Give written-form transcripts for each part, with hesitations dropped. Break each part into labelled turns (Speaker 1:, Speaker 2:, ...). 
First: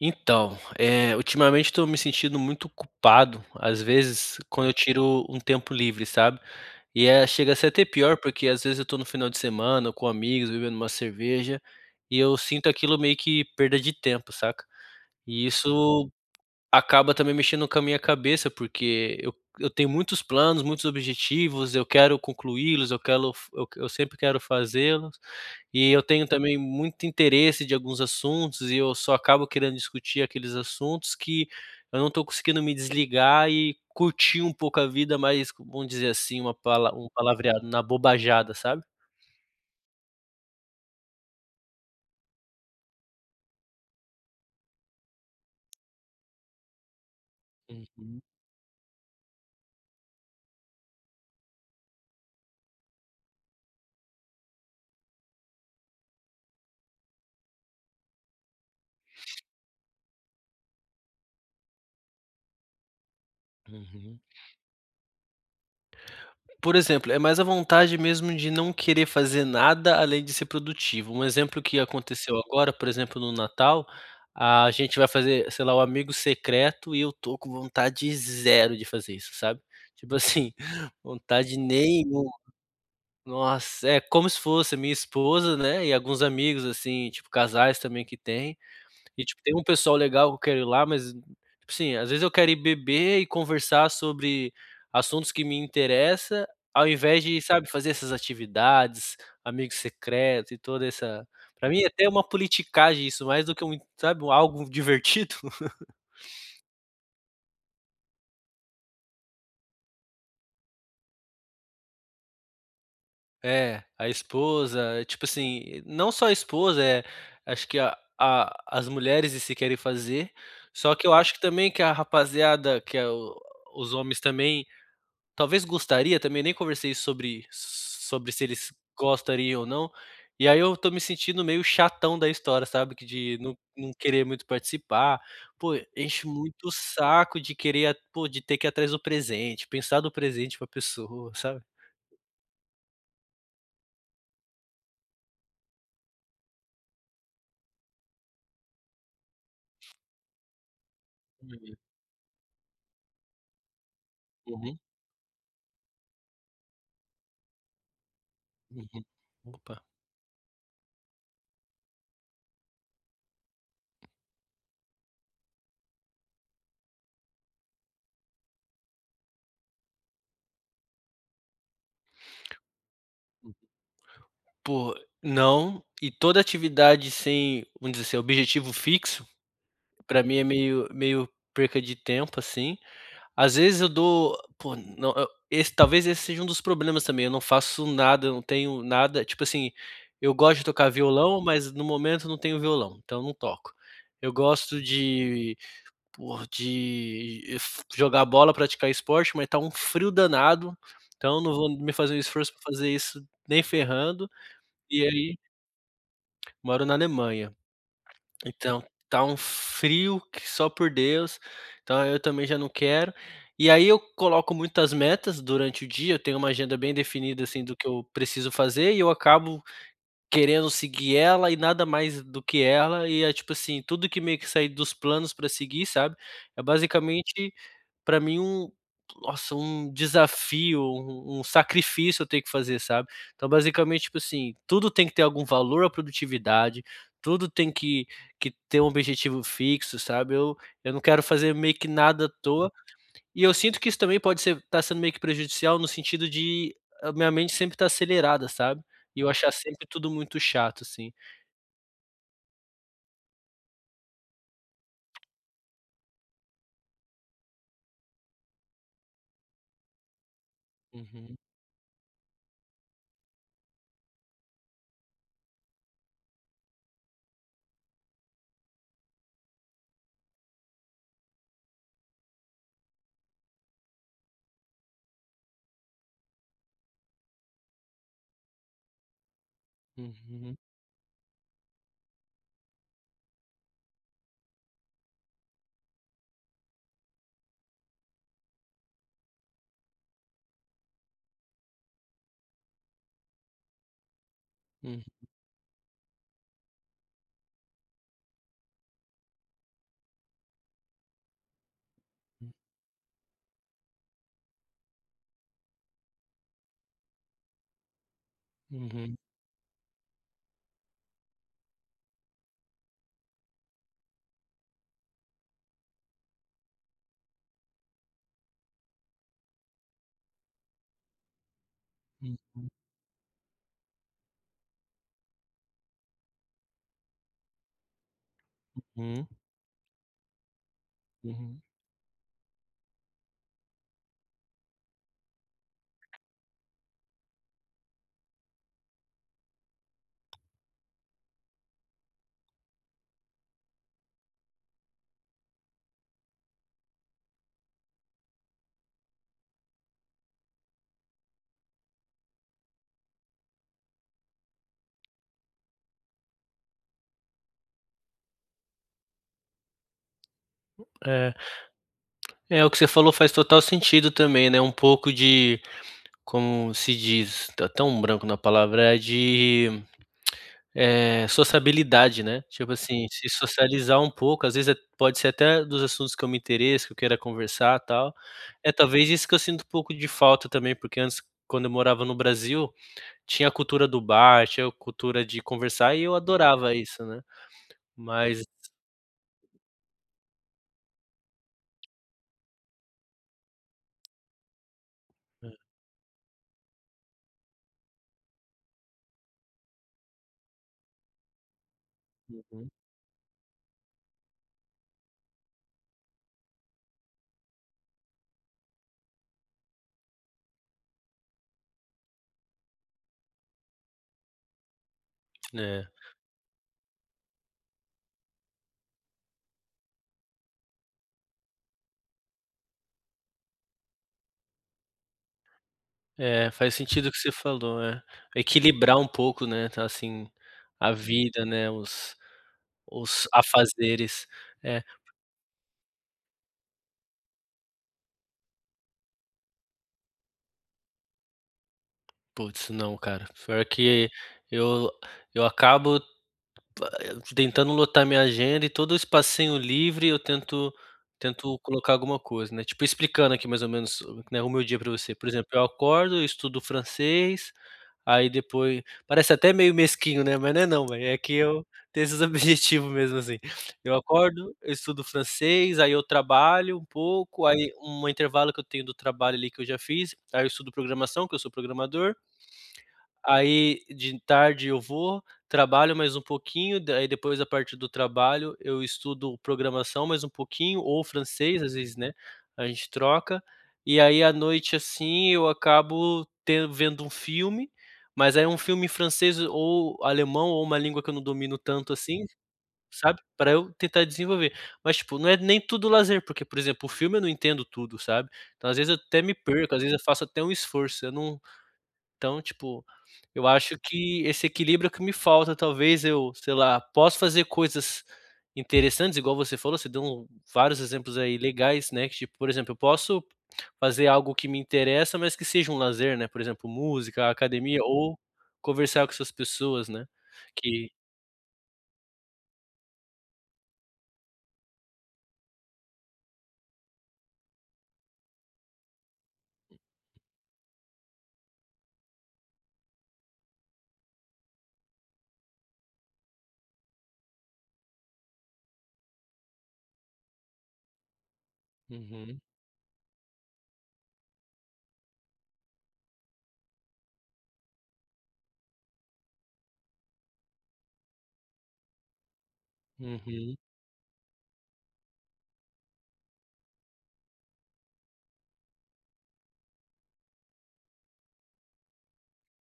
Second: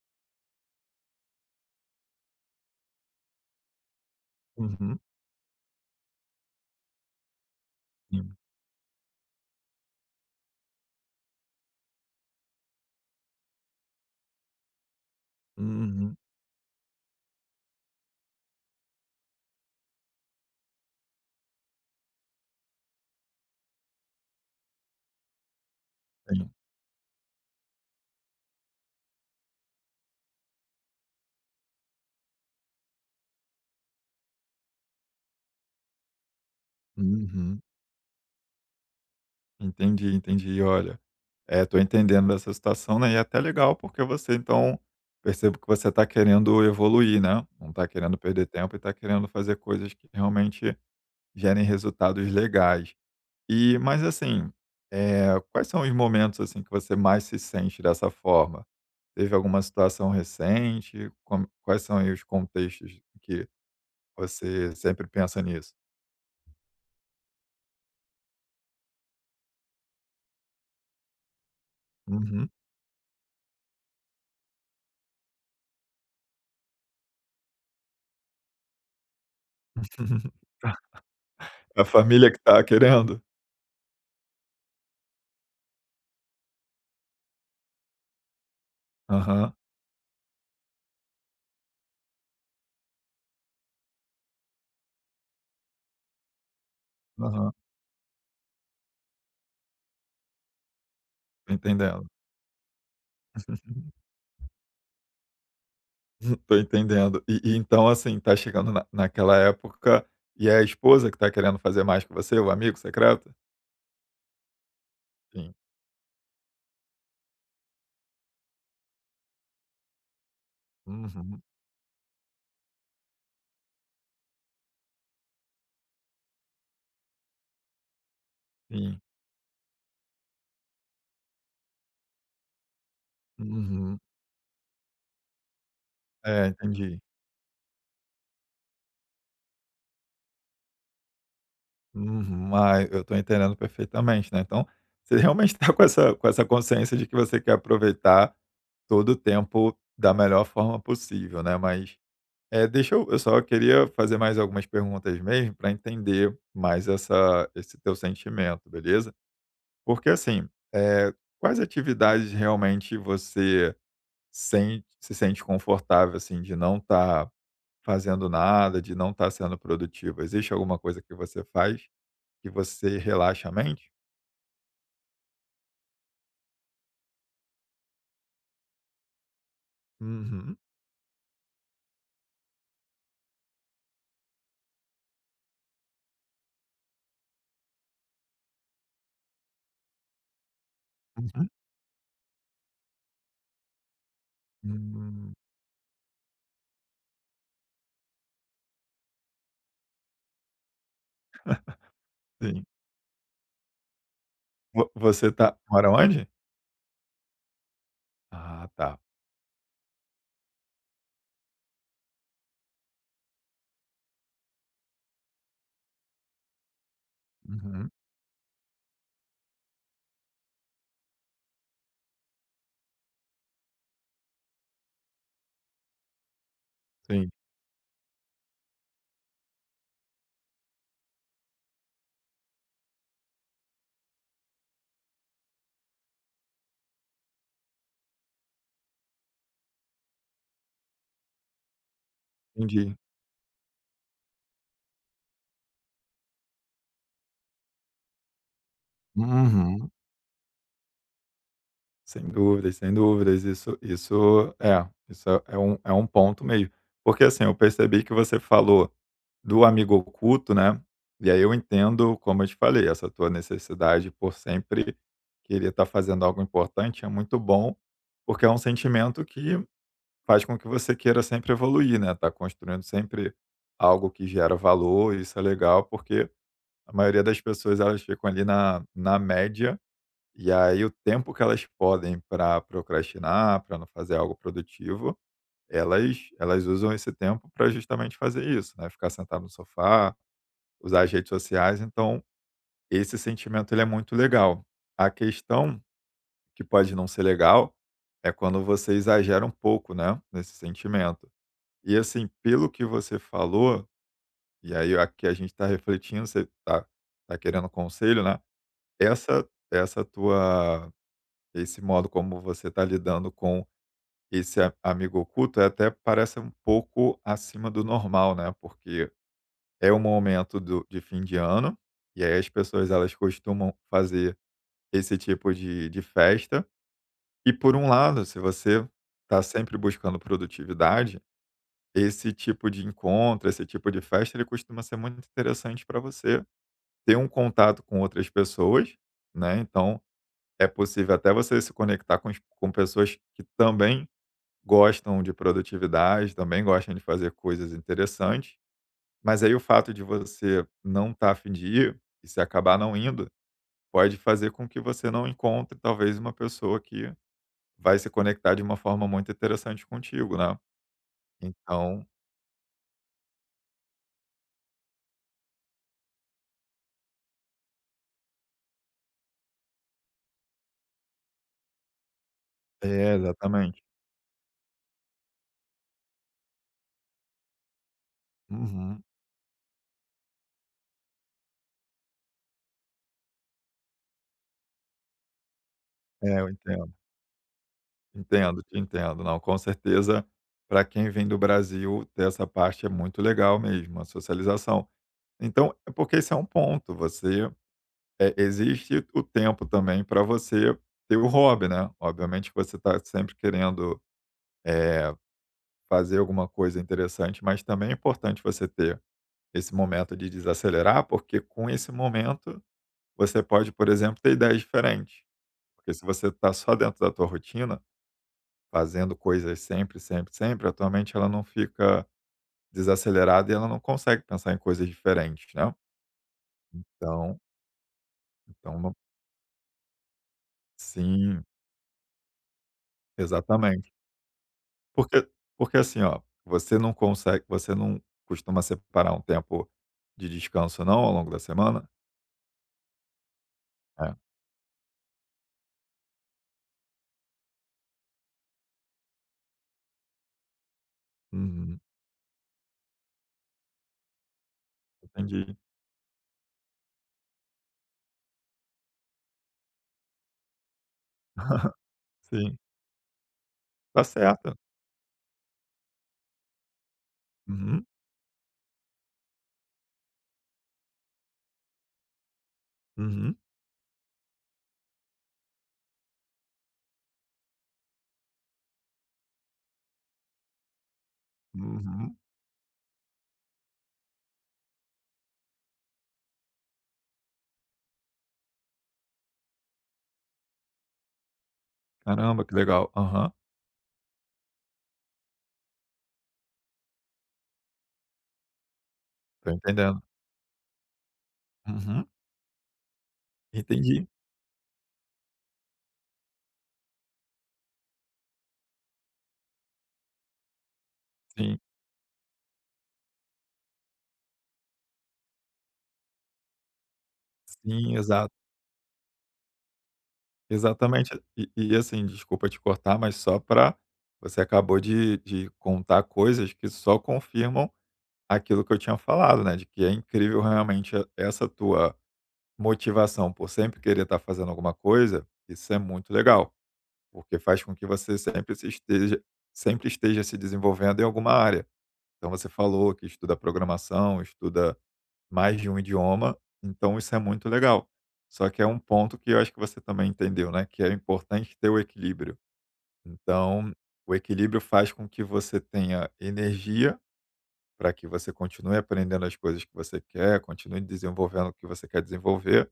Speaker 1: Então, ultimamente estou me sentindo muito culpado, às vezes, quando eu
Speaker 2: Uhum,
Speaker 1: tiro um tempo livre, sabe. E chega a ser até pior,
Speaker 2: sim.
Speaker 1: porque às vezes eu estou no final de semana com amigos, bebendo uma cerveja, e eu sinto aquilo meio que perda de tempo, saca. E isso
Speaker 2: Uhum,
Speaker 1: Acaba também mexendo com a minha cabeça, porque eu tenho muitos planos, muitos objetivos, eu quero concluí-los, eu sempre quero fazê-los, e eu tenho
Speaker 2: sim.
Speaker 1: também muito interesse de alguns assuntos e eu só acabo querendo discutir aqueles assuntos que eu não estou conseguindo me desligar e curtir um pouco a vida, mas vamos dizer assim, uma pala um
Speaker 2: Uhum.
Speaker 1: palavreado, na bobajada, sabe?
Speaker 2: Entendi, entendi. Olha, tô entendendo essa situação, né, e é até legal porque percebo que você tá querendo evoluir, né, não tá querendo
Speaker 1: Uhum,
Speaker 2: perder tempo e tá querendo fazer coisas que realmente gerem resultados legais. Mas assim, quais são os momentos, assim, que você mais se sente dessa forma? Teve alguma situação recente? Como quais são aí os contextos que
Speaker 1: uhum.
Speaker 2: você sempre pensa nisso?
Speaker 1: Por exemplo, é mais a vontade mesmo de não querer fazer nada além de ser produtivo. Um exemplo que aconteceu
Speaker 2: Uhum.
Speaker 1: agora, por exemplo, no Natal, a gente vai fazer, sei lá, o amigo secreto e eu tô com vontade zero de fazer isso, sabe? Tipo assim, vontade
Speaker 2: A família
Speaker 1: nenhuma.
Speaker 2: que tá querendo?
Speaker 1: Nossa, é como se fosse a minha esposa, né? E alguns amigos, assim, tipo, casais também que tem. E, tipo,
Speaker 2: Aham,
Speaker 1: tem um pessoal legal que eu quero ir lá, mas, tipo assim, às vezes eu quero ir beber e conversar sobre assuntos que me interessam ao invés de,
Speaker 2: aham,
Speaker 1: sabe, fazer essas atividades, amigo secreto e toda essa,
Speaker 2: tô
Speaker 1: pra mim é
Speaker 2: entendendo.
Speaker 1: até uma politicagem isso, mais do que um, sabe, um algo divertido.
Speaker 2: Tô entendendo. E então, assim, tá chegando na naquela época e é a esposa que tá querendo fazer mais que você, o amigo secreto?
Speaker 1: É, a esposa, é, tipo
Speaker 2: Sim.
Speaker 1: assim, não só a esposa, é, acho que a as mulheres se querem fazer, só que eu acho
Speaker 2: Uhum,
Speaker 1: que também que a rapaziada, que é o, os homens também talvez gostaria também, nem conversei sobre se eles
Speaker 2: sim.
Speaker 1: gostariam ou não, e aí eu tô me sentindo meio chatão da história, sabe, que de não
Speaker 2: Uhum.
Speaker 1: querer muito participar. Pô, enche
Speaker 2: É,
Speaker 1: muito o
Speaker 2: entendi.
Speaker 1: saco de querer a pô, de ter que ir atrás do presente, pensar do presente pra pessoa, sabe.
Speaker 2: Uhum. Ah, eu tô entendendo perfeitamente, né. Então, você realmente tá com essa consciência de que você quer aproveitar todo o tempo da melhor forma possível, né,
Speaker 1: Uhum,
Speaker 2: mas é, deixa eu só queria fazer mais algumas
Speaker 1: uhum,
Speaker 2: perguntas mesmo para entender mais essa esse teu sentimento,
Speaker 1: uhum.
Speaker 2: beleza?
Speaker 1: Opa.
Speaker 2: Porque assim, quais atividades realmente você sente se sente confortável, assim, de não estar fazendo nada, de não estar sendo produtivo. Existe alguma coisa que você faz que você relaxa a mente?
Speaker 1: Pô, não, e toda atividade sem, vamos dizer assim, objetivo fixo, pra mim é
Speaker 2: Uhum.
Speaker 1: meio perca de tempo, assim. Às vezes eu não, eu esse talvez esse seja um dos problemas também, eu não faço nada, eu não tenho nada, tipo assim, eu gosto de tocar violão,
Speaker 2: Uhum.
Speaker 1: mas no momento eu não tenho violão, então eu não toco. Eu gosto
Speaker 2: Hum.
Speaker 1: de, pô, de eh, f jogar bola, praticar esporte, mas tá um frio danado, então eu não vou me fazer um esforço pra
Speaker 2: Sim.
Speaker 1: fazer isso nem ferrando,
Speaker 2: Vo
Speaker 1: e
Speaker 2: você
Speaker 1: aí
Speaker 2: tá mora onde?
Speaker 1: moro na Alemanha.
Speaker 2: Ah,
Speaker 1: Então,
Speaker 2: tá.
Speaker 1: tá um frio que só por Deus, então eu também já não quero. E aí eu coloco muitas metas durante o dia, eu tenho uma agenda bem definida, assim, do que
Speaker 2: Uhum.
Speaker 1: eu preciso fazer e eu acabo querendo seguir ela e nada mais do que ela, e é tipo assim, tudo que meio que sair dos planos para seguir, sabe, é
Speaker 2: Sim,
Speaker 1: basicamente para mim um, nossa, um desafio, um sacrifício eu tenho que fazer, sabe. Então basicamente, tipo assim, tudo tem que ter algum valor à produtividade, tudo tem que ter um objetivo fixo, sabe. Eu não quero fazer meio que nada à toa,
Speaker 2: entendi.
Speaker 1: e eu sinto que isso também pode ser, tá sendo meio que prejudicial no sentido de a minha mente sempre tá acelerada, sabe. E eu achar sempre
Speaker 2: Uhum.
Speaker 1: tudo muito chato, assim.
Speaker 2: Sem dúvidas, sem dúvidas. Isso é um um ponto mesmo. Porque, assim, eu percebi que você falou do amigo oculto, né, e
Speaker 1: Uhum,
Speaker 2: aí eu entendo, como eu te falei, essa tua necessidade por sempre querer estar fazendo algo importante é muito bom, porque é um sentimento que faz com que você queira sempre evoluir, né, tá construindo sempre algo que gera valor, isso é legal, porque a maioria das pessoas elas ficam ali na média e
Speaker 1: uhum,
Speaker 2: aí o tempo que elas podem para procrastinar, para não fazer algo produtivo, elas usam esse tempo para justamente fazer isso, né, ficar sentado no sofá, usar as redes sociais, então esse sentimento ele é muito legal.
Speaker 1: uhum,
Speaker 2: A questão que pode não ser legal é quando você exagera um pouco, né, nesse sentimento. E assim, pelo que você falou, e aí aqui a gente está refletindo, você está tá tá querendo conselho, né,
Speaker 1: uhum,
Speaker 2: essa essa tua Esse modo como você está lidando com esse amigo oculto é até parece um pouco acima do normal, né? Porque é um momento de fim de ano e aí as
Speaker 1: uhum,
Speaker 2: pessoas elas costumam fazer esse tipo de festa. E por um lado, se você está sempre buscando produtividade,
Speaker 1: uhum.
Speaker 2: esse tipo de encontro, esse tipo de festa, ele costuma ser muito interessante para você ter um contato com outras pessoas, né? Então é possível até você se conectar com pessoas que também gostam de produtividade, também gostam de fazer coisas interessantes, mas aí o fato de você não estar a fim de ir, e se acabar não indo, pode fazer com que você não encontre talvez uma pessoa que vai se conectar de uma forma muito interessante contigo, né.
Speaker 1: É.
Speaker 2: Então
Speaker 1: É, o que você falou faz total sentido também, né, um pouco de, como se diz, tá tão um branco na palavra, é de, sociabilidade, né, tipo assim,
Speaker 2: é,
Speaker 1: se
Speaker 2: exatamente.
Speaker 1: socializar um pouco, às vezes pode ser até dos assuntos que eu me interesso, que eu queira conversar, tal. É
Speaker 2: Uhum.
Speaker 1: talvez isso que eu sinto um pouco de falta também, porque antes, quando eu morava no Brasil, tinha a cultura do bar, tinha a cultura de conversar e eu
Speaker 2: É, eu
Speaker 1: adorava
Speaker 2: entendo.
Speaker 1: isso, né, mas
Speaker 2: Entendo, te entendo. Não, com certeza, para quem vem do Brasil, ter essa parte é muito legal mesmo, a socialização.
Speaker 1: é.
Speaker 2: Então é porque esse é um ponto, você é, existe o tempo também para você ter o hobby, né. Obviamente que
Speaker 1: Uhum.
Speaker 2: você está sempre querendo, eh, fazer alguma coisa interessante, mas também é importante você ter esse momento de desacelerar, porque com esse momento você pode, por exemplo, ter ideias diferentes.
Speaker 1: É.
Speaker 2: Porque se você está só dentro da tua rotina, fazendo coisas sempre, sempre, sempre, a tua mente ela não fica desacelerada e ela não consegue pensar em coisas diferentes, né.
Speaker 1: É, faz sentido o que você
Speaker 2: Então
Speaker 1: falou, é.
Speaker 2: então não
Speaker 1: Equilibrar um pouco, né, tá, assim, a
Speaker 2: sim,
Speaker 1: vida, né, os
Speaker 2: exatamente.
Speaker 1: afazeres. É,
Speaker 2: Porque porque assim, ó, você não costuma separar um tempo de descanso não, ao longo da semana?
Speaker 1: putz, não, cara, pior que
Speaker 2: É.
Speaker 1: eu eu acabo, pa- tentando lotar minha agenda e todo o espacinho livre eu tento
Speaker 2: Uhum,
Speaker 1: colocar alguma coisa, né, tipo, explicando aqui mais ou menos, né, o meu dia pra você. Por exemplo,
Speaker 2: entendi.
Speaker 1: eu acordo, eu estudo francês. Aí depois parece até meio mesquinho, né, mas não é não, velho, é que eu tenho esses
Speaker 2: Sim,
Speaker 1: objetivos mesmo, assim. Eu
Speaker 2: tá
Speaker 1: acordo,
Speaker 2: certa.
Speaker 1: eu estudo francês, aí eu trabalho um pouco, aí
Speaker 2: Uhum,
Speaker 1: um intervalo que eu tenho do trabalho ali que eu já fiz, aí eu estudo programação, que eu sou programador.
Speaker 2: uhum,
Speaker 1: Aí de tarde eu vou, trabalho mais um pouquinho, daí depois a partir do trabalho eu estudo programação mais um pouquinho, ou francês, às vezes, né,
Speaker 2: uhum.
Speaker 1: a gente troca. E aí à noite, assim, eu acabo ten vendo um filme, mas aí é um filme em francês ou alemão ou uma língua que eu não domino tanto assim,
Speaker 2: Caramba, que legal.
Speaker 1: sabe,
Speaker 2: Aham,
Speaker 1: para eu tentar desenvolver. Mas, tipo, não é nem tudo lazer, porque, por exemplo, o filme eu não entendo tudo, sabe. Então, às vezes, eu até me
Speaker 2: tô
Speaker 1: perco, às vezes
Speaker 2: entendendo.
Speaker 1: eu faço até um esforço, eu não
Speaker 2: Uhum,
Speaker 1: então, tipo, eu acho
Speaker 2: entendi.
Speaker 1: que esse equilíbrio é o que me falta, talvez eu, sei lá, posso fazer coisas interessantes, igual você falou, você deu vários exemplos aí
Speaker 2: Sim,
Speaker 1: legais, né, que, tipo, por exemplo, eu posso fazer algo que me interessa, mas que seja um lazer, né, por exemplo, música, academia
Speaker 2: sim,
Speaker 1: ou
Speaker 2: exato.
Speaker 1: conversar com essas pessoas, né, que.
Speaker 2: Exatamente. E assim, desculpa te cortar, mas só para você acabou de contar coisas que só confirmam aquilo que eu tinha falado, né, de que é incrível realmente essa tua motivação por sempre querer estar fazendo alguma coisa, isso é muito legal, porque faz com que você sempre se esteja sempre esteja se desenvolvendo em alguma área. Então
Speaker 1: Uhum,
Speaker 2: você falou que estuda programação, estuda mais de um idioma, então isso é muito legal. Só que é um ponto que eu acho que você também entendeu, né, que é importante ter o equilíbrio.
Speaker 1: uhum,
Speaker 2: Então, o equilíbrio faz com que você tenha energia para que você continue aprendendo as coisas que você quer, continue desenvolvendo o que você quer desenvolver,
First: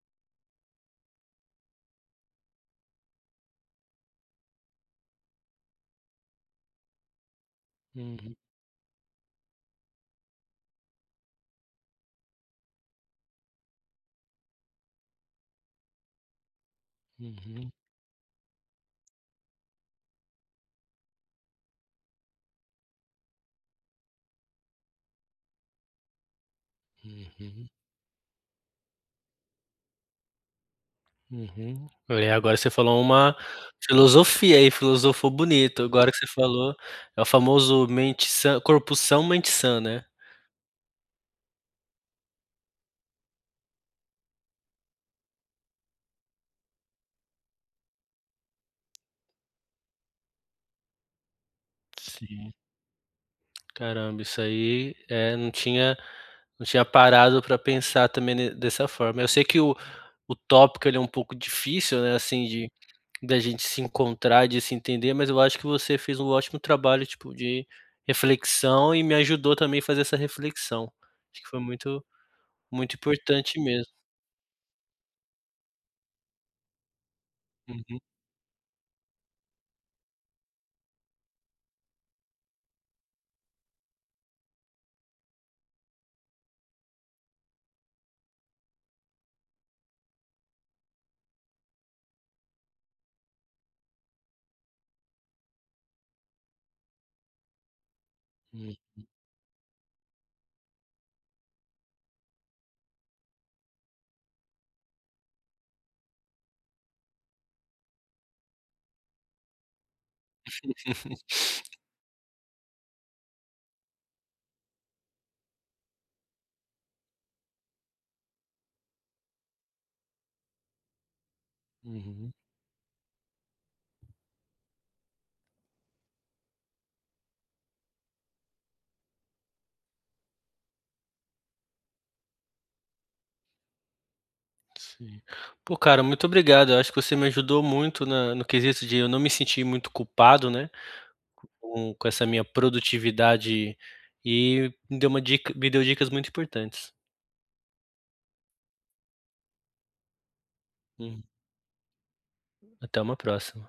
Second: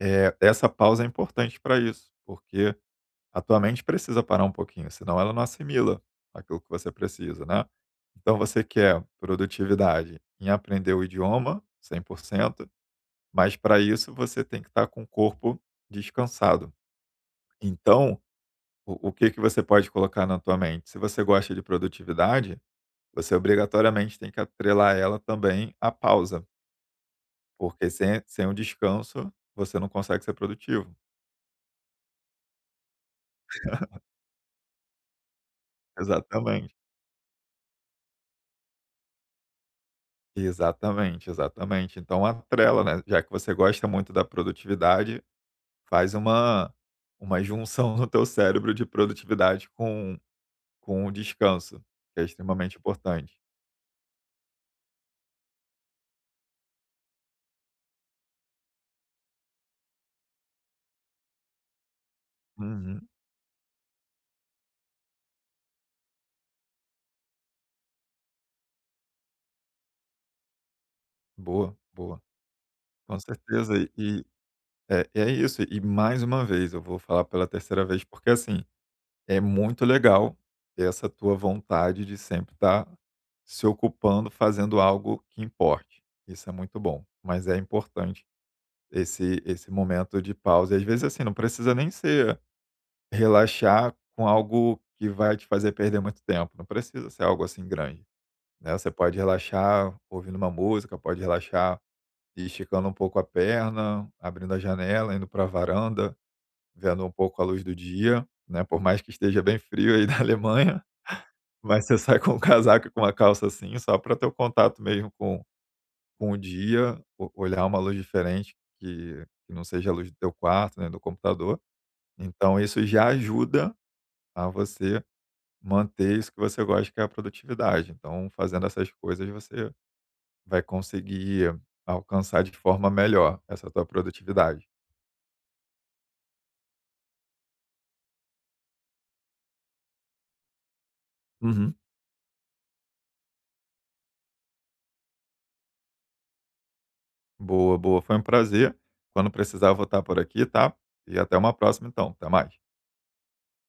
Speaker 2: é, essa pausa é importante para isso, porque a tua mente precisa parar um pouquinho, senão ela não assimila aquilo que você precisa, né?
Speaker 1: uhum,
Speaker 2: Então você quer produtividade em aprender o idioma 100%, mas para isso você tem que estar com o corpo descansado.
Speaker 1: uhum,
Speaker 2: Então, o que que você pode colocar na tua mente? Se você gosta de produtividade, você obrigatoriamente tem que atrelar ela também à pausa,
Speaker 1: uhum, uhum.
Speaker 2: porque sem o descanso você não consegue ser produtivo.
Speaker 1: Uhum. É, agora você falou uma filosofia aí, filosofou bonito. Agora que você
Speaker 2: Exatamente.
Speaker 1: falou, é o famoso mente sã corpo são, mente sã, né.
Speaker 2: Exatamente, exatamente. Então atrela, né, já que você gosta muito da produtividade, faz uma junção no teu cérebro de produtividade com o descanso, que é
Speaker 1: Sim,
Speaker 2: extremamente importante.
Speaker 1: caramba, isso aí. É, não tinha parado para pensar também, ne, dessa forma. Eu sei que o tópico, ele é um pouco difícil, né, assim, de
Speaker 2: Uhum.
Speaker 1: da gente se encontrar, de se entender, mas eu acho que você fez um ótimo trabalho, tipo, de reflexão e me ajudou também a fazer essa reflexão. Acho que foi
Speaker 2: Boa, boa.
Speaker 1: muito
Speaker 2: Com
Speaker 1: importante
Speaker 2: certeza. E
Speaker 1: mesmo.
Speaker 2: e é é isso. E mais uma vez, eu vou falar pela terceira
Speaker 1: Uhum.
Speaker 2: vez, porque assim, é muito legal essa tua vontade de sempre estar se ocupando, fazendo algo que importe. Isso é muito bom, mas é importante esse esse momento de pausa. E às vezes, assim, não precisa nem ser relaxar com algo que vai te fazer perder muito tempo, não precisa ser algo assim grande,
Speaker 1: Hum.
Speaker 2: né. Você pode relaxar ouvindo uma música, pode relaxar esticando um pouco a perna, abrindo a janela, indo para a varanda, vendo um pouco a luz do dia, né. Por mais que esteja bem frio aí na Alemanha, mas você sai com um casaco e com uma calça assim, só para ter o contato mesmo com o dia, o olhar uma luz diferente que não seja a luz do teu quarto, né, do computador.
Speaker 1: Uhum,
Speaker 2: Então isso já ajuda a você manter isso que você gosta, que é a produtividade. Então fazendo essas coisas, você vai conseguir alcançar de forma melhor essa tua produtividade.
Speaker 1: sim. Pô, cara, muito obrigado. Eu acho que você me ajudou muito na no quesito de eu não me sentir muito culpado, né,
Speaker 2: Uhum.
Speaker 1: com essa minha produtividade e me deu dicas muito importantes.
Speaker 2: Boa, boa. Foi um prazer. Quando precisar, eu vou estar por aqui, tá? E
Speaker 1: Hum,
Speaker 2: até uma próxima então. Até mais.
Speaker 1: até uma próxima.